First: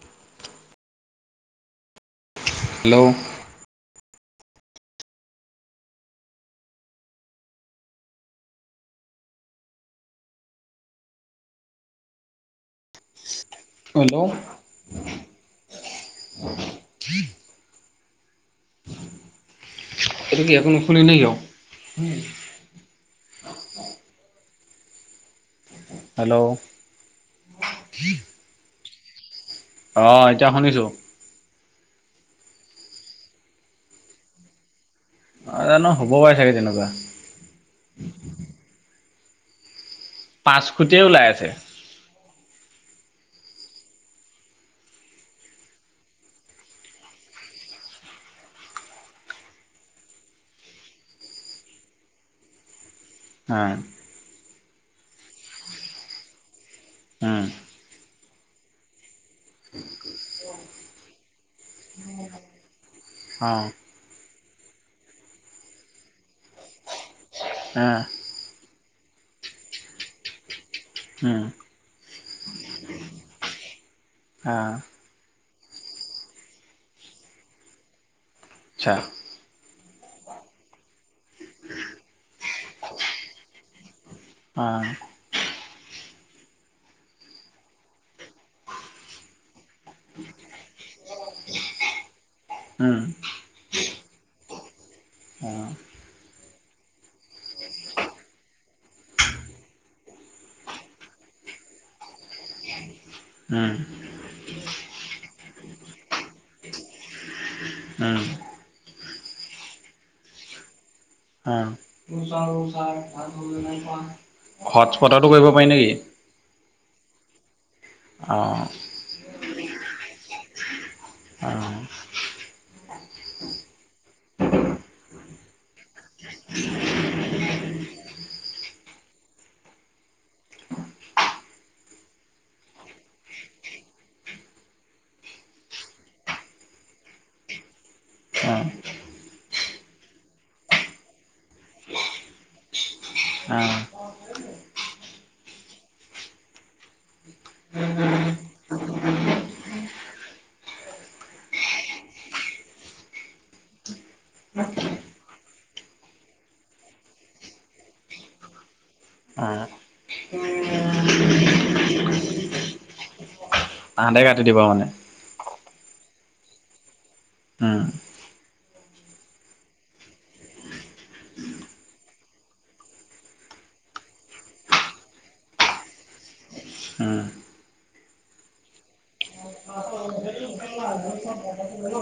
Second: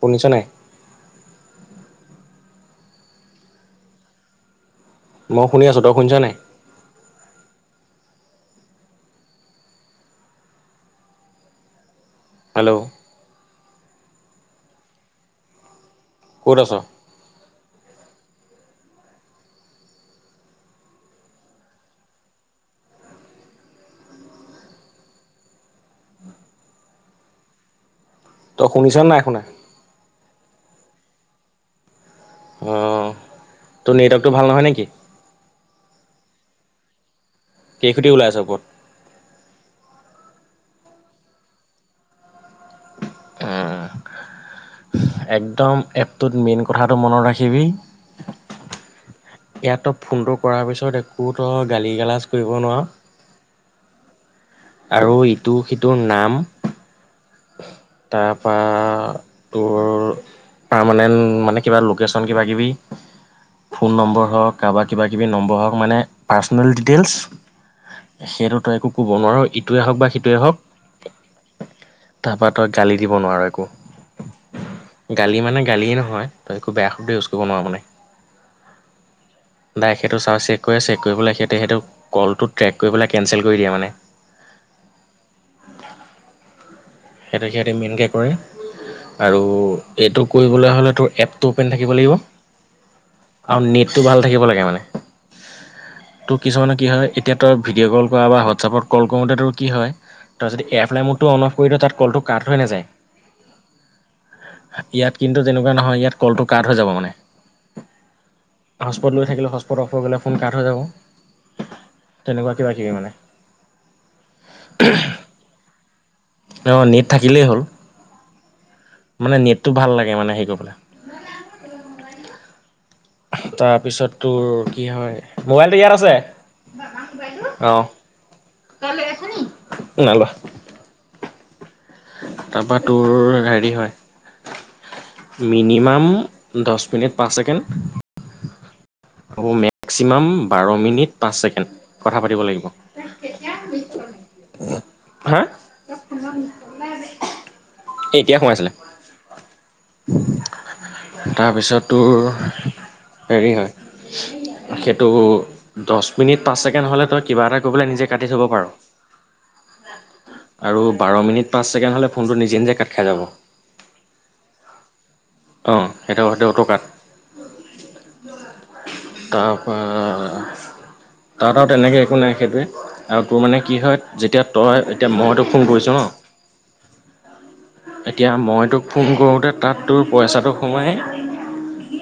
শুনিছ নাই? হেল্ল'? মই শুনি আছো, তই শুনিছ নাই? হেল্ল'? হেল্ল'? ক'ত আছ? এইটো কি, একো নুশুনে নে কি অ। [inaudible] হেল্ল'? তই শুনিছ নাই শুনা? অ এতিয়া শুনিছো। অ 'তোৰ নেটৱৰ্কটো ভাল নহয় নেকি? অ জানো, হ'ব পাৰে চাগে তেনেকুৱা। কেইখুটি ওলাই আছ ওপৰত। পাঁচ খুটিয়ে ওলাই আছে। উম, উম। একদম এপটোত মেইন কথাটো মনত ৰাখিবি। ইয়াত তই ফোনটো কৰাৰ পিছত, একো তই গালি গালাজ কৰিব নোৱাৰ। উম। আৰু ইটো সিটোৰ নাম উম। তাৰপৰা তোৰ, পাৰমানেণ্ট মানে কিবা লোকেশ্যন কিবা কিবি অঁ ফোন নম্বৰ হওক কাৰোবাৰ কিবাকিবি নম্বৰ হওক মানে পাৰ্চনেল ডিটেইলছ উম সেইটো তই একো ক'ব নোৱাৰোঁ ইটোৱে হওক বা সিটোৱে হওক হম তাৰাপা তই গালি দিব নোৱাৰ একো অঁ গালি মানে গালিয়েই নহয় তই একো বেয়া শব্দ ইউজ কৰিব নোৱাৰ মানে আ্ছা ডাইৰেক্ট সেইটো চাওঁ চেক কৰি, চেক কৰি পেলাই সিহঁতে সেইটো, কলটো ট্ৰেক কৰি পেলাই, কেনঞ্চেল কৰি দিয়ে মানে। অ'। সেনেকে সিহঁতে মেইনকৈ কৰে, আৰু এইটো কৰিবলৈ হ'লে তোৰ এপটো অ'পেন থাকিব লাগিব, উম আৰু নেটটো ভাল থাকিব লাগে মানে। অ'। তোৰ কিছুমানৰ কি হ'য়, এতিয়া তই ভিডিঅ' কল কৰা বা হোৱাটছআপত কল কৰোতেতো কি হ'য় তই যদি এয়াৰলাই মডটো অন অফ কৰিলেওঁ, তাত কলটো কাট হৈ নাযায়। হম ইয়াত কিন্তু তেনেকুৱা নহয় ইয়াত কলটো কাাট হৈ যাব মানে উম হস্পট লৈ থাকিলে হস্পটৰওৰ গ'লে ফোন কাঠ হৈ যাব তেনেকুৱা কিবা কিবি মানে হটস্পটো কৰিব পাৰি নেকি অঁ নেট থাকিলেই হ'ল অঁ মানে নেটটো ভাল লাগে মানে হেৰি কৰিবলৈ আৰু তাৰপিছত তোৰ কি হয় মোবাইলটো ইয়াত আছে অ নাল তাৰপৰা তোৰ হাড়ী হয় মিনিমাম দহ মিনিট পাঁচ ছেকেণ্ড অঁ হ'ব মেক্সিমাম বাৰ মিনিট পাঁচ ছেকেণ্ড কথা পাতিব লাগিব অঁ হা এতিয়া সোমাইছিলে তাৰপিছত তোৰ হেৰি হয় সেইটো দহ মিনিট পাঁচ ছেকেণ্ড হ'লে তই কিবা এটা কৰিবাই নিজে কাটি থ'ব পাৰ আহ আৰু বাৰ মিনিট পাঁচ ছেকেণ্ড হ'লে ফোনটো নিজে নিজে কাট খাই যাব তহাঁতে কাটি দিবা মানে অঁ সেইটো সতে অটকাত উম তাৰপ তাতাত আৰু তেনেকে একো নাই সেইটোৱে আৰু তোৰ মানে কি হয় যেতিয়া তই এতিয়া মইতো ফোন কৰিছো ন উম। এতিয়া মই তোক ফোন কৰোঁতে তাত তোৰ পইচাটো সোমাই।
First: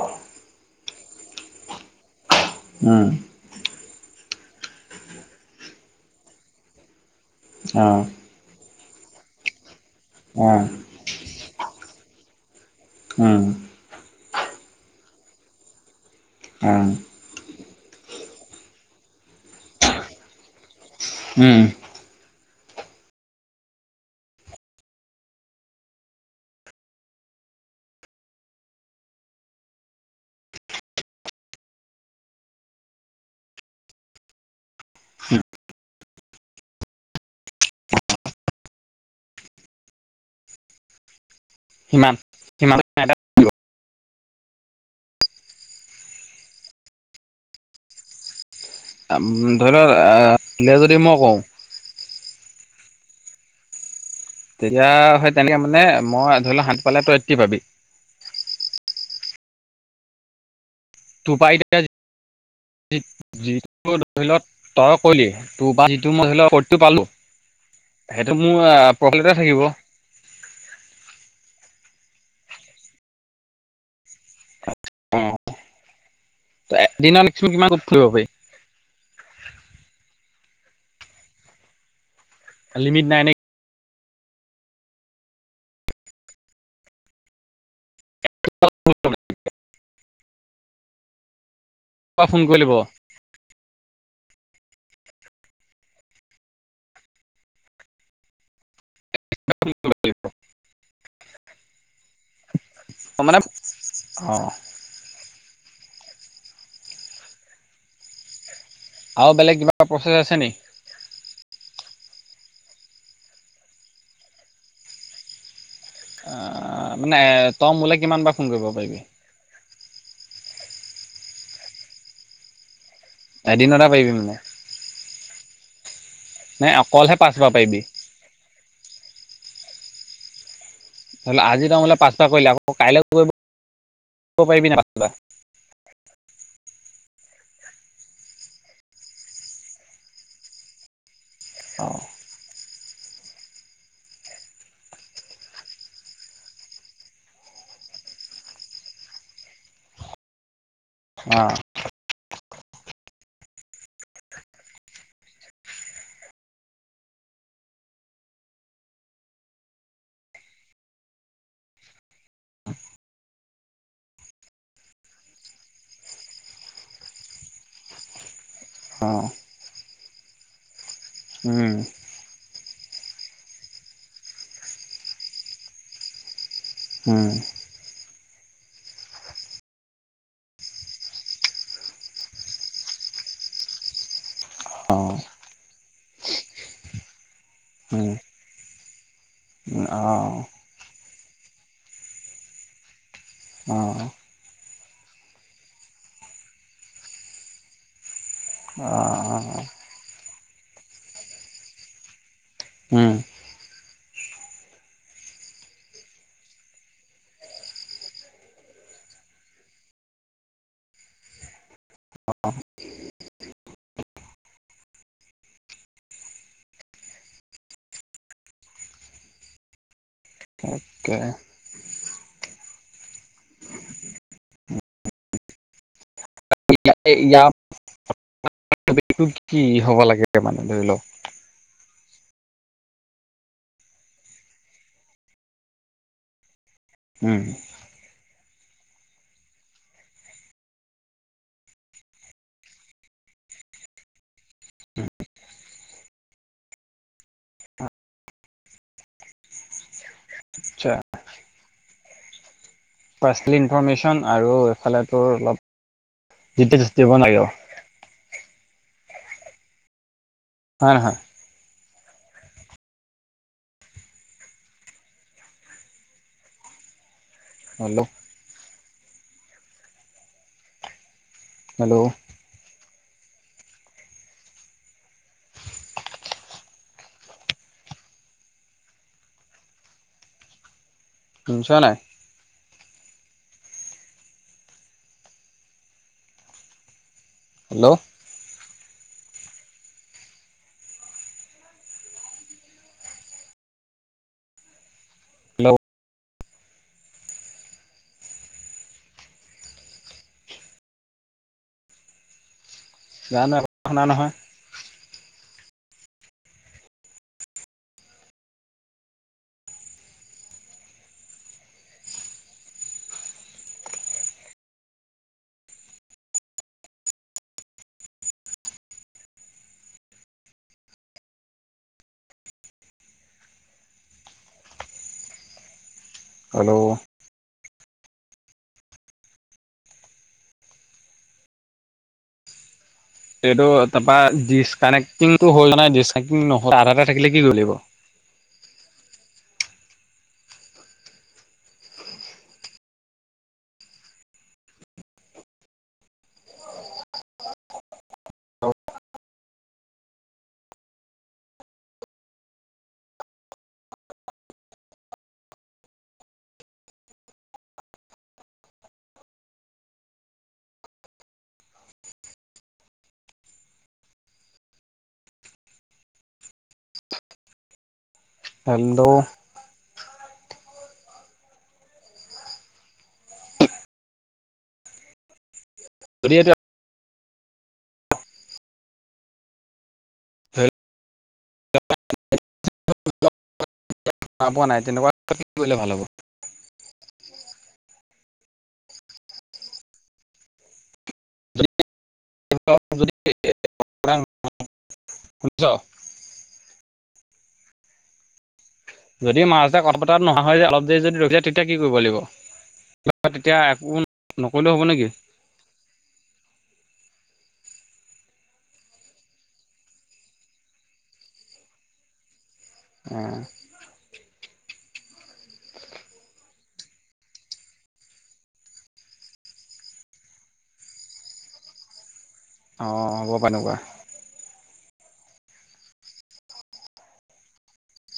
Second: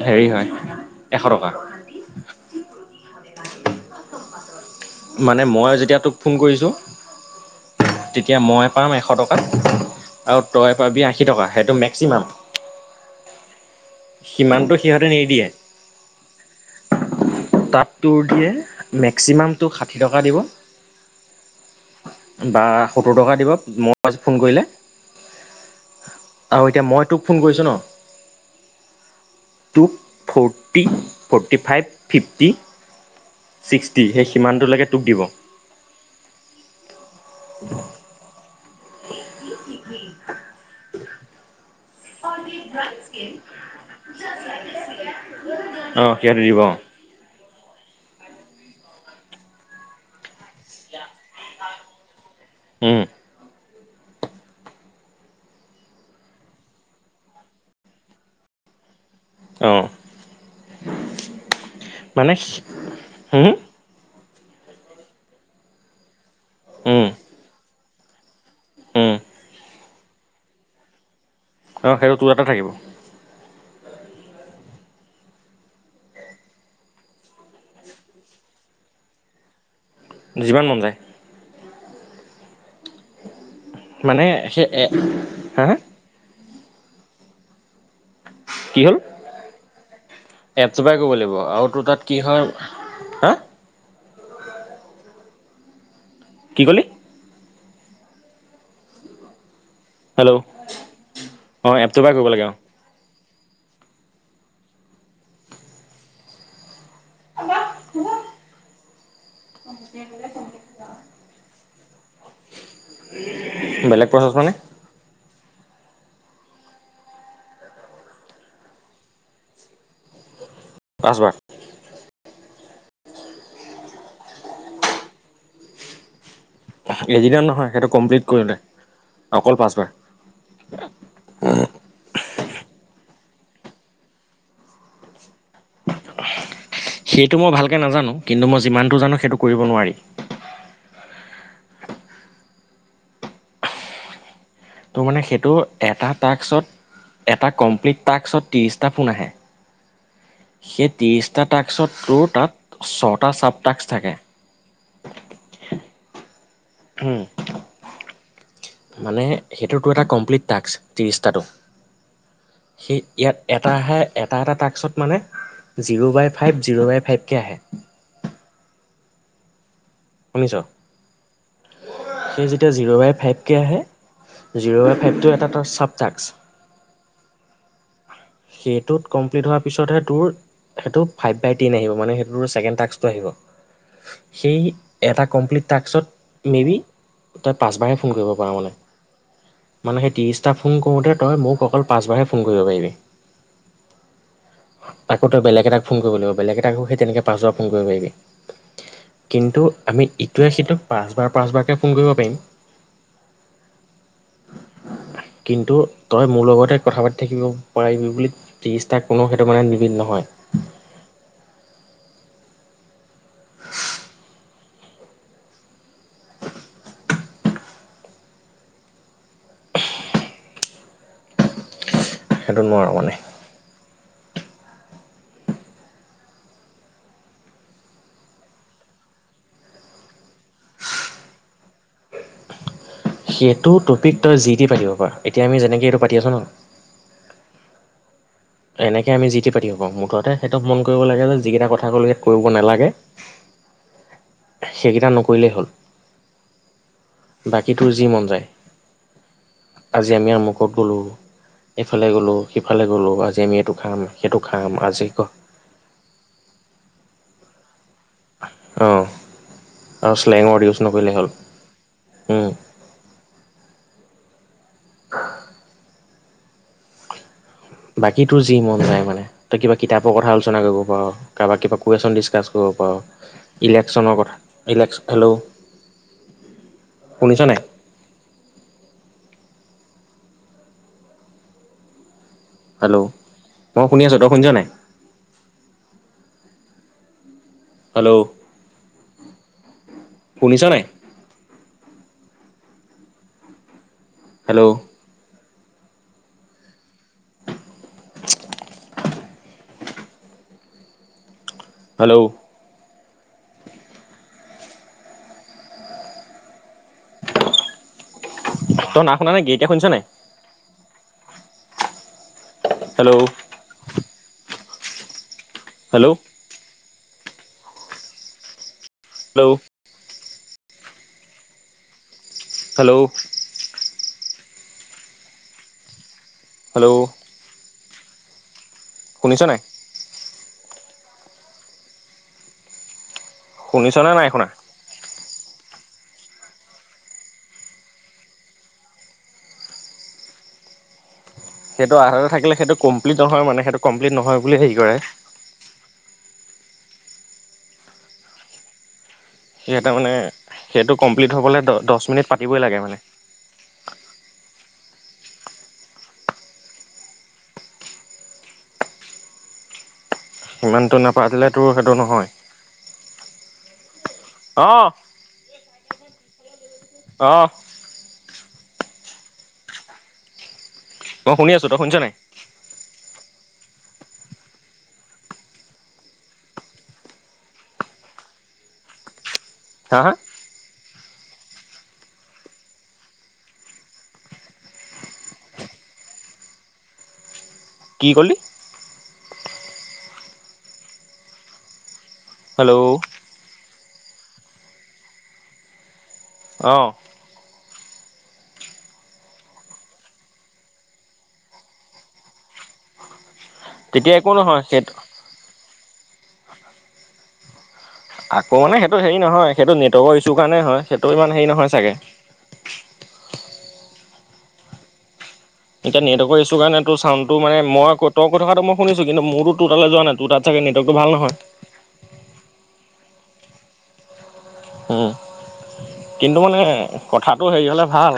হেৰি হয় এশ টকা। উম। মানে মই যেতিয়া তোক ফোন কৰিছোঁ। অঁ তেতিয়া মই পাম এশ টকা। আৰু অঁ তই পাবি আশী টকা সেইটো মেক্সিমাম। উম সিমানটো সিহঁতে নিদিয়ে। অঁ তাত তোৰ দিয়ে মেক্সিমামটো ষাঠি টকা দিব। উম বা সত্তৰ টকা দিব। ম পাছত ফোন কৰিলে। আৰু এতিয়া মই তোক ফোন কৰিছোঁ ন'। তোক forty, forty five, fifty. Sixty সেইষ। কিমানটোৰ লাগে তোক দিব। [inaudible] সিমান সিমানে এটা দিব। অ', সিহঁতে দিব অ', আম ধৰি ল আ, [unintelligible] যদি মই কওঁ। উম। তেতিয়া হয় তেনেকে মানে মই ধৰি ল' সাত পালে তই এইতটি পাবি। অ', তোৰ পাই মানে [unintelligible] হম ধৰি লত তই কলি তোৰ বা যিটো মই ধৰি ল কতটো পালো। উম যে মুৱা উম প্ৰকলিতে থাকিব। অ', সেইটো তোৰ তাতে থাকিব। [inaudible] এক দিনত [unintelligible] পাৰি? যিমান মন যায়। লিমিট নাই নে? মানে সেই এ, হা। কি হ'ল এপছোপাই ক'ৰিব লাগিব। আৰু তোৰ তাত কি কিবা ফোন হয়, কৰি ল'ব হা। কি কলি? [inaudible] অ', এপটোৰ পৰাই কৰিব লাগে অ'। অ', মানে অ'। [inaudible] আৰু বেলেগ কিবা প্ৰচেছ আছে নি? বেলেগ প্ৰচেছ মানে? আ, মানে তই মোলে কিমান বাৰ ফোন কৰিব পাৰিবি? পাঁচবাৰ। এদিনতে পাৰিবি মানে? নে অকলহে এদিনত পাঁচবাৰ নহয় পাৰিবি সেইটো কমপ্লিট কৰিলে। অকল পাঁচবাৰ। ধৰি ল' আজি তই মোলে পাঁচটা কৰিলে আকৌ কাইলৈ কৰিব কৰিব পাৰবি নাই পাঁচটা। সেইটো মই ভালকে নাজানো। কিন্তু মই যিমানটো জানো সেইটো কৰিব নোৱাৰি। অ'। ত' মানে সেইটো এটা টাস্কত এটা কমপ্লিট টাস্কত ত্ৰিশটা ফোন আহে। সেই ত্ৰিছটা ইয়াৰ টাস্কত তোৰ তাত ছটা চাবটাস্ক থাকে। উম, মানে সেইটো তোৰ এটা কমপ্লিট টাস্ক ত্ৰিছটাটো। সেই ইয়াত এটাহে এটা এটা টাস্কত মানে zero by five zero by five কে আহে। অ', শনি ছ'? উম, যেতিয়া জিৰ' বাই ফাইভকে আহে জিৰ' বাই ফাইভটো এটা তোৰ চাবটাস্ক। হুম, সেইটোত কমপ্লিট হোৱাৰ পিছতহে তোৰ সেইটো ফাইভ বাই টেন আহিব মানে সেইটোৰ ছেকেণ্ড টাস্কটো আহিব। সেই এটা কমপ্লিট টাস্কত মে বি তই পাঁচবাৰহে ফোন কৰিব পাৰ' মানে। মানে সেই ত্ৰিশটা ফোন কৰোঁতে তই মোক অকল পাঁচবাৰহে ফোন কৰিব পাৰিবি। আকৌ তই বেলেগ এটাক ফোন কৰিব লাগিব বেলেগ এটাকো সেই তেনেকৈ পাঁছ বাৰ ফোন কৰিব পাৰিবি। কিন্তু আমি ইটোৱে সিটোক পাঁচবাৰ পাঁচবাৰকে ফোন কৰিব পাৰিম। [unintelligible] [inaudible] কিন্তু তই মোৰ লগতে কথা পাতি থাকিব পাৰিবি বুলি ত্ৰিশটা কোনো সেইটো মানে নিবিদ নহয় হয়। [inaudible] তে সেইটো নোৱাৰোঁ মানে য়া এইটো কি হব লাগে মানে ধৰি লওক সেইটো টপিক তই জি টি পাতিব পাৰ এতিয়া আমি যেনেকৈ এইটো পাতি আছ ন'। উম। এনেকে আমি যিতি পাতি থাকওঁ মুঠতে সিহঁতক মন কৰিব লাগে যে যিকেইটা কথা ক ইয়াত কৰিব নালাগে সেইকেইটা নকৰিলেই হ'ল। বাকী তোৰ যি মন যায়। আজি আমি আমুকত আচ্ছা গ'লো এইফালে গ'লো। সিফালে গ'লোঁ আজি পাৰ্চনেল আমি এইটো খাম ইনফৰমেশ্যন সেইটো খাম আজি ক যেতিয়া জষ্ট্ত [unintelligible] হব লাগিব অ', আৰু শ্লেং ৱৰ্দ ইউজ হয় নকৰিলেই নহয় হ'ল। উম। অ [unintelligible] হেল্ল' বাকী তো যি মন যায় মানে, তই কিবা কিতাপৰ কথা আলোচনা কৰিব পাৰ'। কাৰোবাক কিবা হেল্ল' কুৱেশ্যন ডিছকাছ কৰিব পাৰ' ইলেকশ্যনৰ কথা ইলেকশ্যন, হেল্ল'। শুনিছ নাই? শুনিছ নাই? হেল্ল', মই শুনি আছোঁ, তই শুনিছ নাই? হেল্ল', শুনিছা নাই? হেল্ল'। হেল্ল'। হেল্ল'। গ শনা [unintelligible] নহয় তই না শুনা নে কি? এতিয়া শুনিছ নাই? Hello. Hello. Hello. Hello. Hello. শুনিছ নাই? এইটো শুনিছ নে নাই তাৰপৰা শুনা ডিচকানেক্টিংটো হ'ল নে নাই ডিচকানেক্টিং নহ'লে আধাটে থাকিলে কি কৰিব লাগিব? সেইটো আধাতে থাকিলে সেইটো কমপ্লিট নহয় মানে সেইটো কমপ্লিট নহয় বুলি হেৰি কৰে। সিহঁতে মানে সেইটো কমপ্লিট হ'বলৈ দ দশ মিনিট পাতিবই লাগে মানে। [unintelligible] ইমানটো নাপাতিলে তোৰ সেইটো নহয়। অ'। অ'। হেল্ল'। মই শুনি আছো, তই শুনিছ নাই? এতিয়া তই‌ হা হা? [unintelligible] [unintelligible] পোৱা নাই, তেনেকুৱা ক্ষেত্ৰত সিকিবলে ভাল হ'ব। কি ক'লি? [unintelligible] হেল্ল' শছ [unintelligible] অ'। যদি মাজতে কথা পতাত নোহোৱা হয় যে অলপ দেৰি যদি ৰখি যায় তেতিয়া কি কৰিব লাগিব? তেতিয়া তেতিয়া একো নহয় নকৰিলেও হ'ব সেইটো নেকি? আকৌ মানে সেইটো হেৰি নহয় সেইটো নেটৱৰ্কৰ ইছ্যু কাৰণে হয় সেইটো ইমান হেৰি নহয় চাগে। [unintelligible] [unintelligible] এতিয়া নেটৱৰ্কৰ ইছ্যু কাৰণে তোৰ চাউন্ডটো মানে মই তই কই থকোটো মই শুনিছোঁ, কিন্ত মোৰটো তোৰ তালৈ যোৱা নাই তো তাত চাগে নেটৱৰ্কটো ভাল নহয়। অ', হ'ব পাৰে এনেকুৱা। উম, কিন্তু মানে কথাটো হেৰি হ'লে ভাল,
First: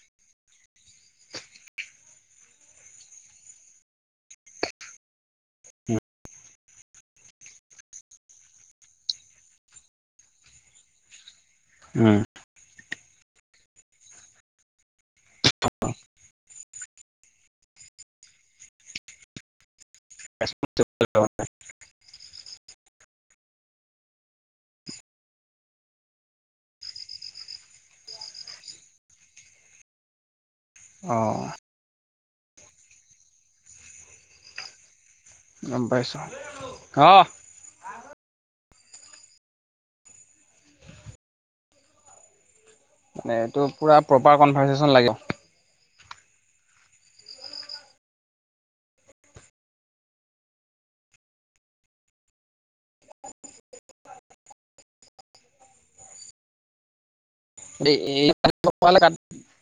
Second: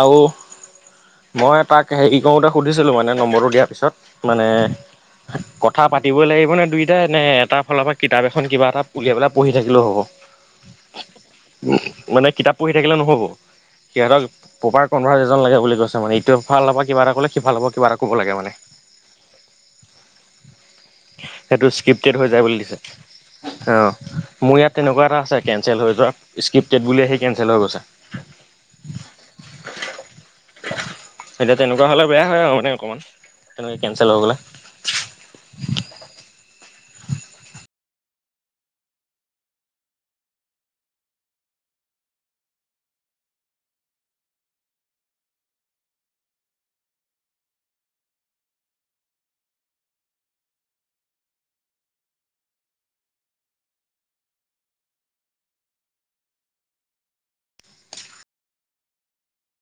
আউ মই তাক হেৰি কওতে সুধিছিলো মানে নম্বৰটো দিয়া পিছত মানে কথা পাতিবই লাগিব নে দুইটাই নে এটাৰ ফালৰ পৰা কিতাপ এখন কিবা এটা উলিয়াই পেলে পঢ়ি থাকিলেও হ'ব? উ মানে কিতাপ পঢ়ি থাকিলে নহব সিহঁতক পপাৰ পোন্ধৰ [unintelligible] লাগে বুলি কৈছে মানে ইটো এফাল পা কিবা এটা কলে সিফাল পা কিবা এটা ক'ব লাগে মানে। সেইটো স্ক্ৰিপ্টেড হৈ যায় বুলি দিছে। অ মোৰ ইয়াত তেনেকুৱা এটা আছে [unintelligible] হৈ যোৱা। স্ক্ৰিপ্টেড বুলি আহি কেনঞ্চেল হৈ গৈছে। অ এতিয়া তেনেকুৱা হ'লে বেয়া হয় আউ মানে অকমান তেনেকে কেঞ্চেল হৈ গ'লে। গম পাইছ? অহ। মানে এইটো পোৰা প্ৰপাৰ কন্ফাৰচেচন লাগে দেই